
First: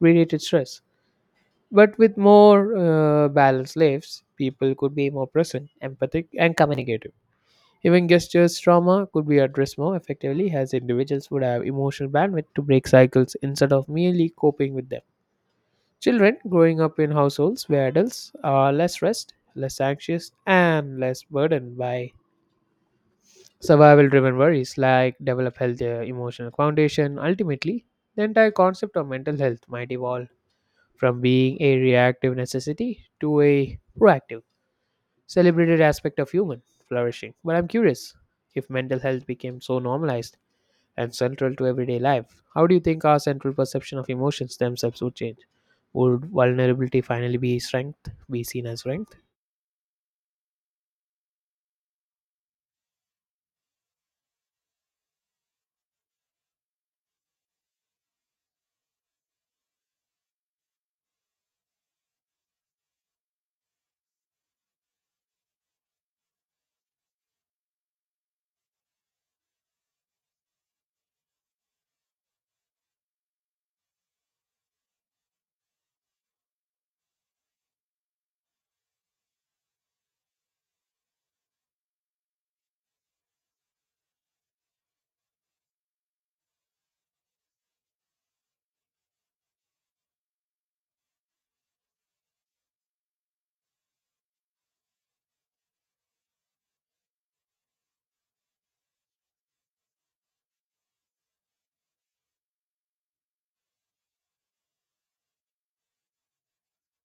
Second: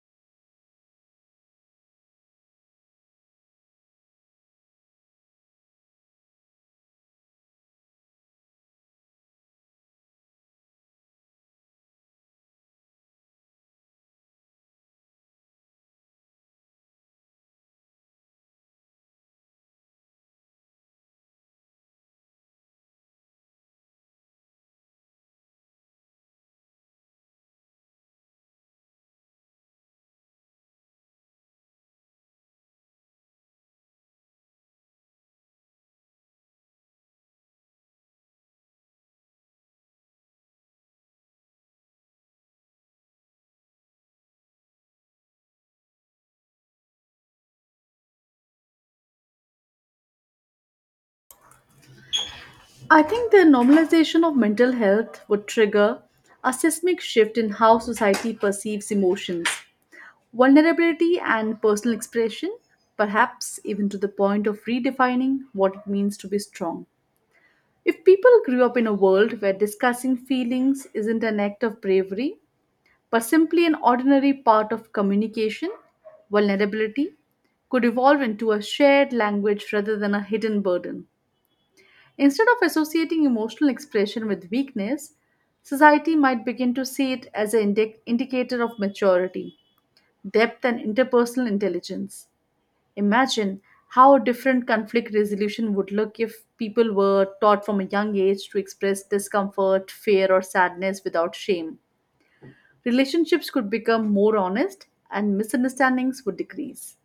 Speaker 1: related stress. But with more balanced lives, people could be more present, empathic, and communicative. Even gestures trauma could be addressed more effectively as individuals would have emotional bandwidth to break cycles instead of merely coping with them. Children growing up in households where adults are less stressed, less anxious, and less burdened by survival driven worries like develop healthier emotional foundation ultimately the entire concept of mental health might evolve from being a reactive necessity to a proactive, celebrated aspect of human flourishing. But I'm curious if mental health became so normalized and central to everyday life, how do you think our central perception of emotions themselves would change? Would vulnerability finally be seen as strength?
Speaker 2: I think the normalization of mental health would trigger a seismic shift in how society perceives emotions, vulnerability, and personal expression, perhaps even to the point of redefining what it means to be strong. If people grew up in a world where discussing feelings isn't an act of bravery, but simply an ordinary part of communication, vulnerability could evolve into a shared language rather than a hidden burden. Instead of associating emotional expression with weakness, society might begin to see it as an indicator of maturity, depth, and interpersonal intelligence. Imagine how different conflict resolution would look if people were taught from a young age to express discomfort, fear, or sadness without shame. Relationships could become more honest, and misunderstandings would decrease.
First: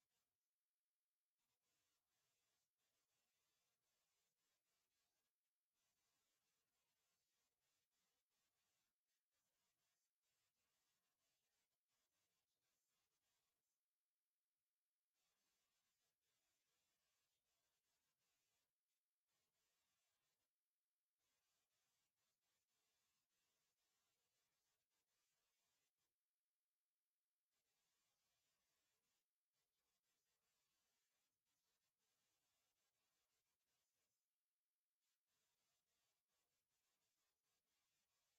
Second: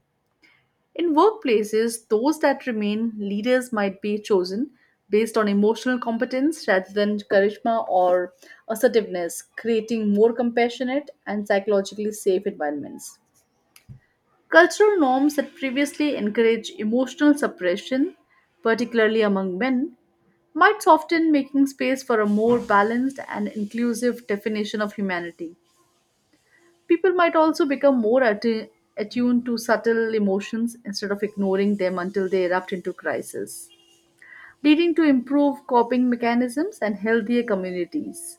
Speaker 2: In workplaces, those that remain leaders might be chosen based on emotional competence rather than charisma or assertiveness, creating more compassionate and psychologically safe environments. Cultural norms that previously encourage emotional suppression, particularly among men, might soften, making space for a more balanced and inclusive definition of humanity. People might also become more attuned to subtle emotions instead of ignoring them until they erupt into crisis, leading to improved coping mechanisms and healthier communities.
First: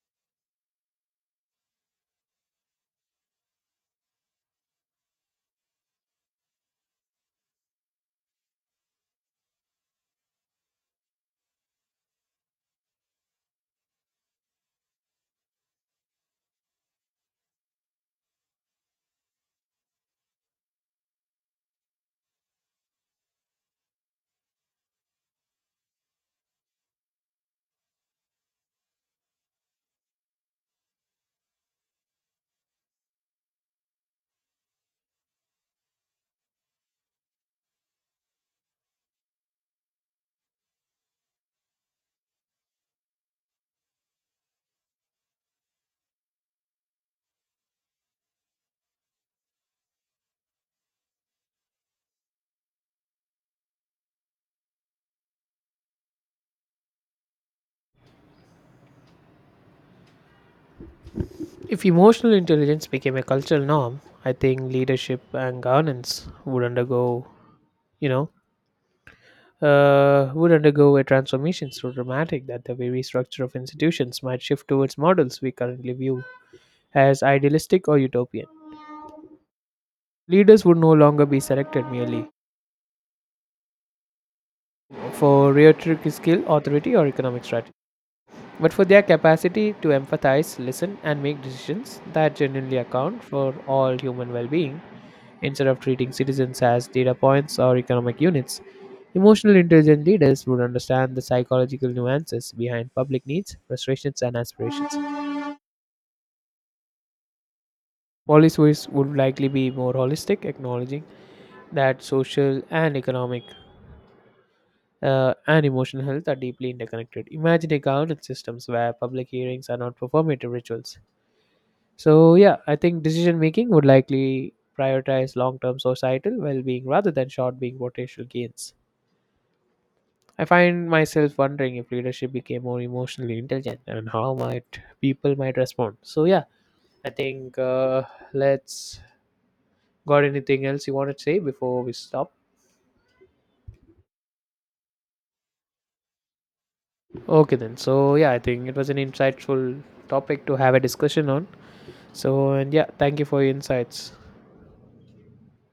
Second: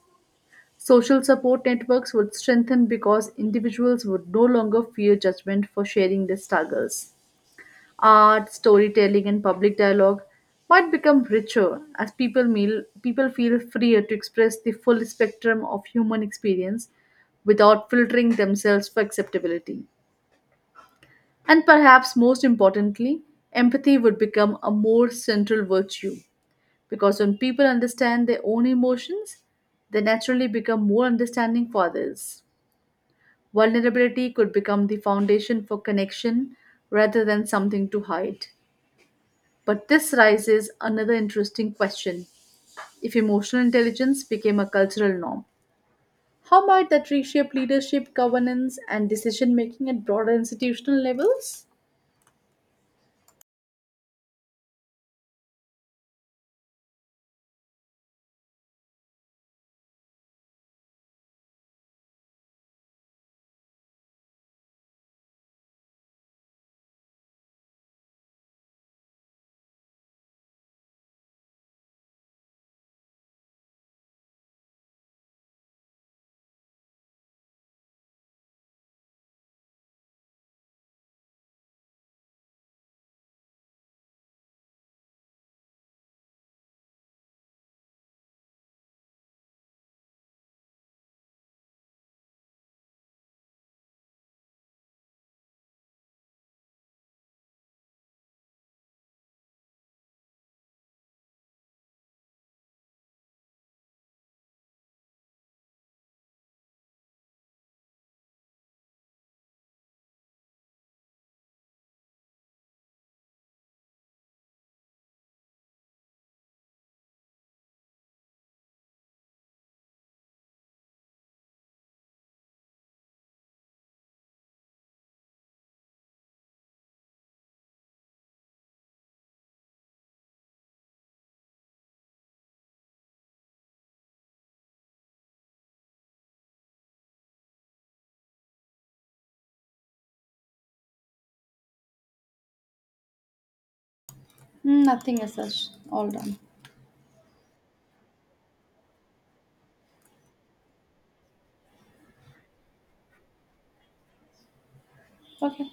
Speaker 2: Social support networks would strengthen because individuals would no longer fear judgment for sharing their struggles. Art, storytelling, and public dialogue might become richer as people feel freer to express the full spectrum of human experience without filtering themselves for acceptability. And perhaps most importantly, empathy would become a more central virtue because when people understand their own emotions, they naturally become more understanding for others. Vulnerability could become the foundation for connection rather than something to hide. But this raises another interesting question. If emotional intelligence became a cultural norm, how might that reshape leadership, governance, and decision making at broader institutional levels?
Speaker 1: If emotional intelligence became a cultural norm, I think leadership and governance would undergo, you know, would undergo a transformation so dramatic that the very structure of institutions might shift towards models we currently view as idealistic or utopian. Leaders would no longer be selected merely for rhetoric skill, authority, or economic strategy, but for their capacity to empathize, listen, and make decisions that genuinely account for all human well being. Instead of treating citizens as data points or economic units, emotional intelligent leaders would understand the psychological nuances behind public needs, frustrations, and aspirations. Policymakers would likely be more holistic, acknowledging that social and economic and emotional health are deeply interconnected. Imagine a governance systems where public hearings are not performative rituals. So yeah, I think decision making would likely prioritize long-term societal well-being rather than short-being potential gains. I find myself wondering if leadership became more emotionally intelligent and how might people might respond. So yeah, I think let's got anything else you want to say before we stop?
Speaker 2: Nothing as such. All done.
Speaker 1: Okay, then. So, yeah, I think it was an insightful topic to have a discussion on. So, and yeah, thank you for your insights.
Speaker 2: Okay.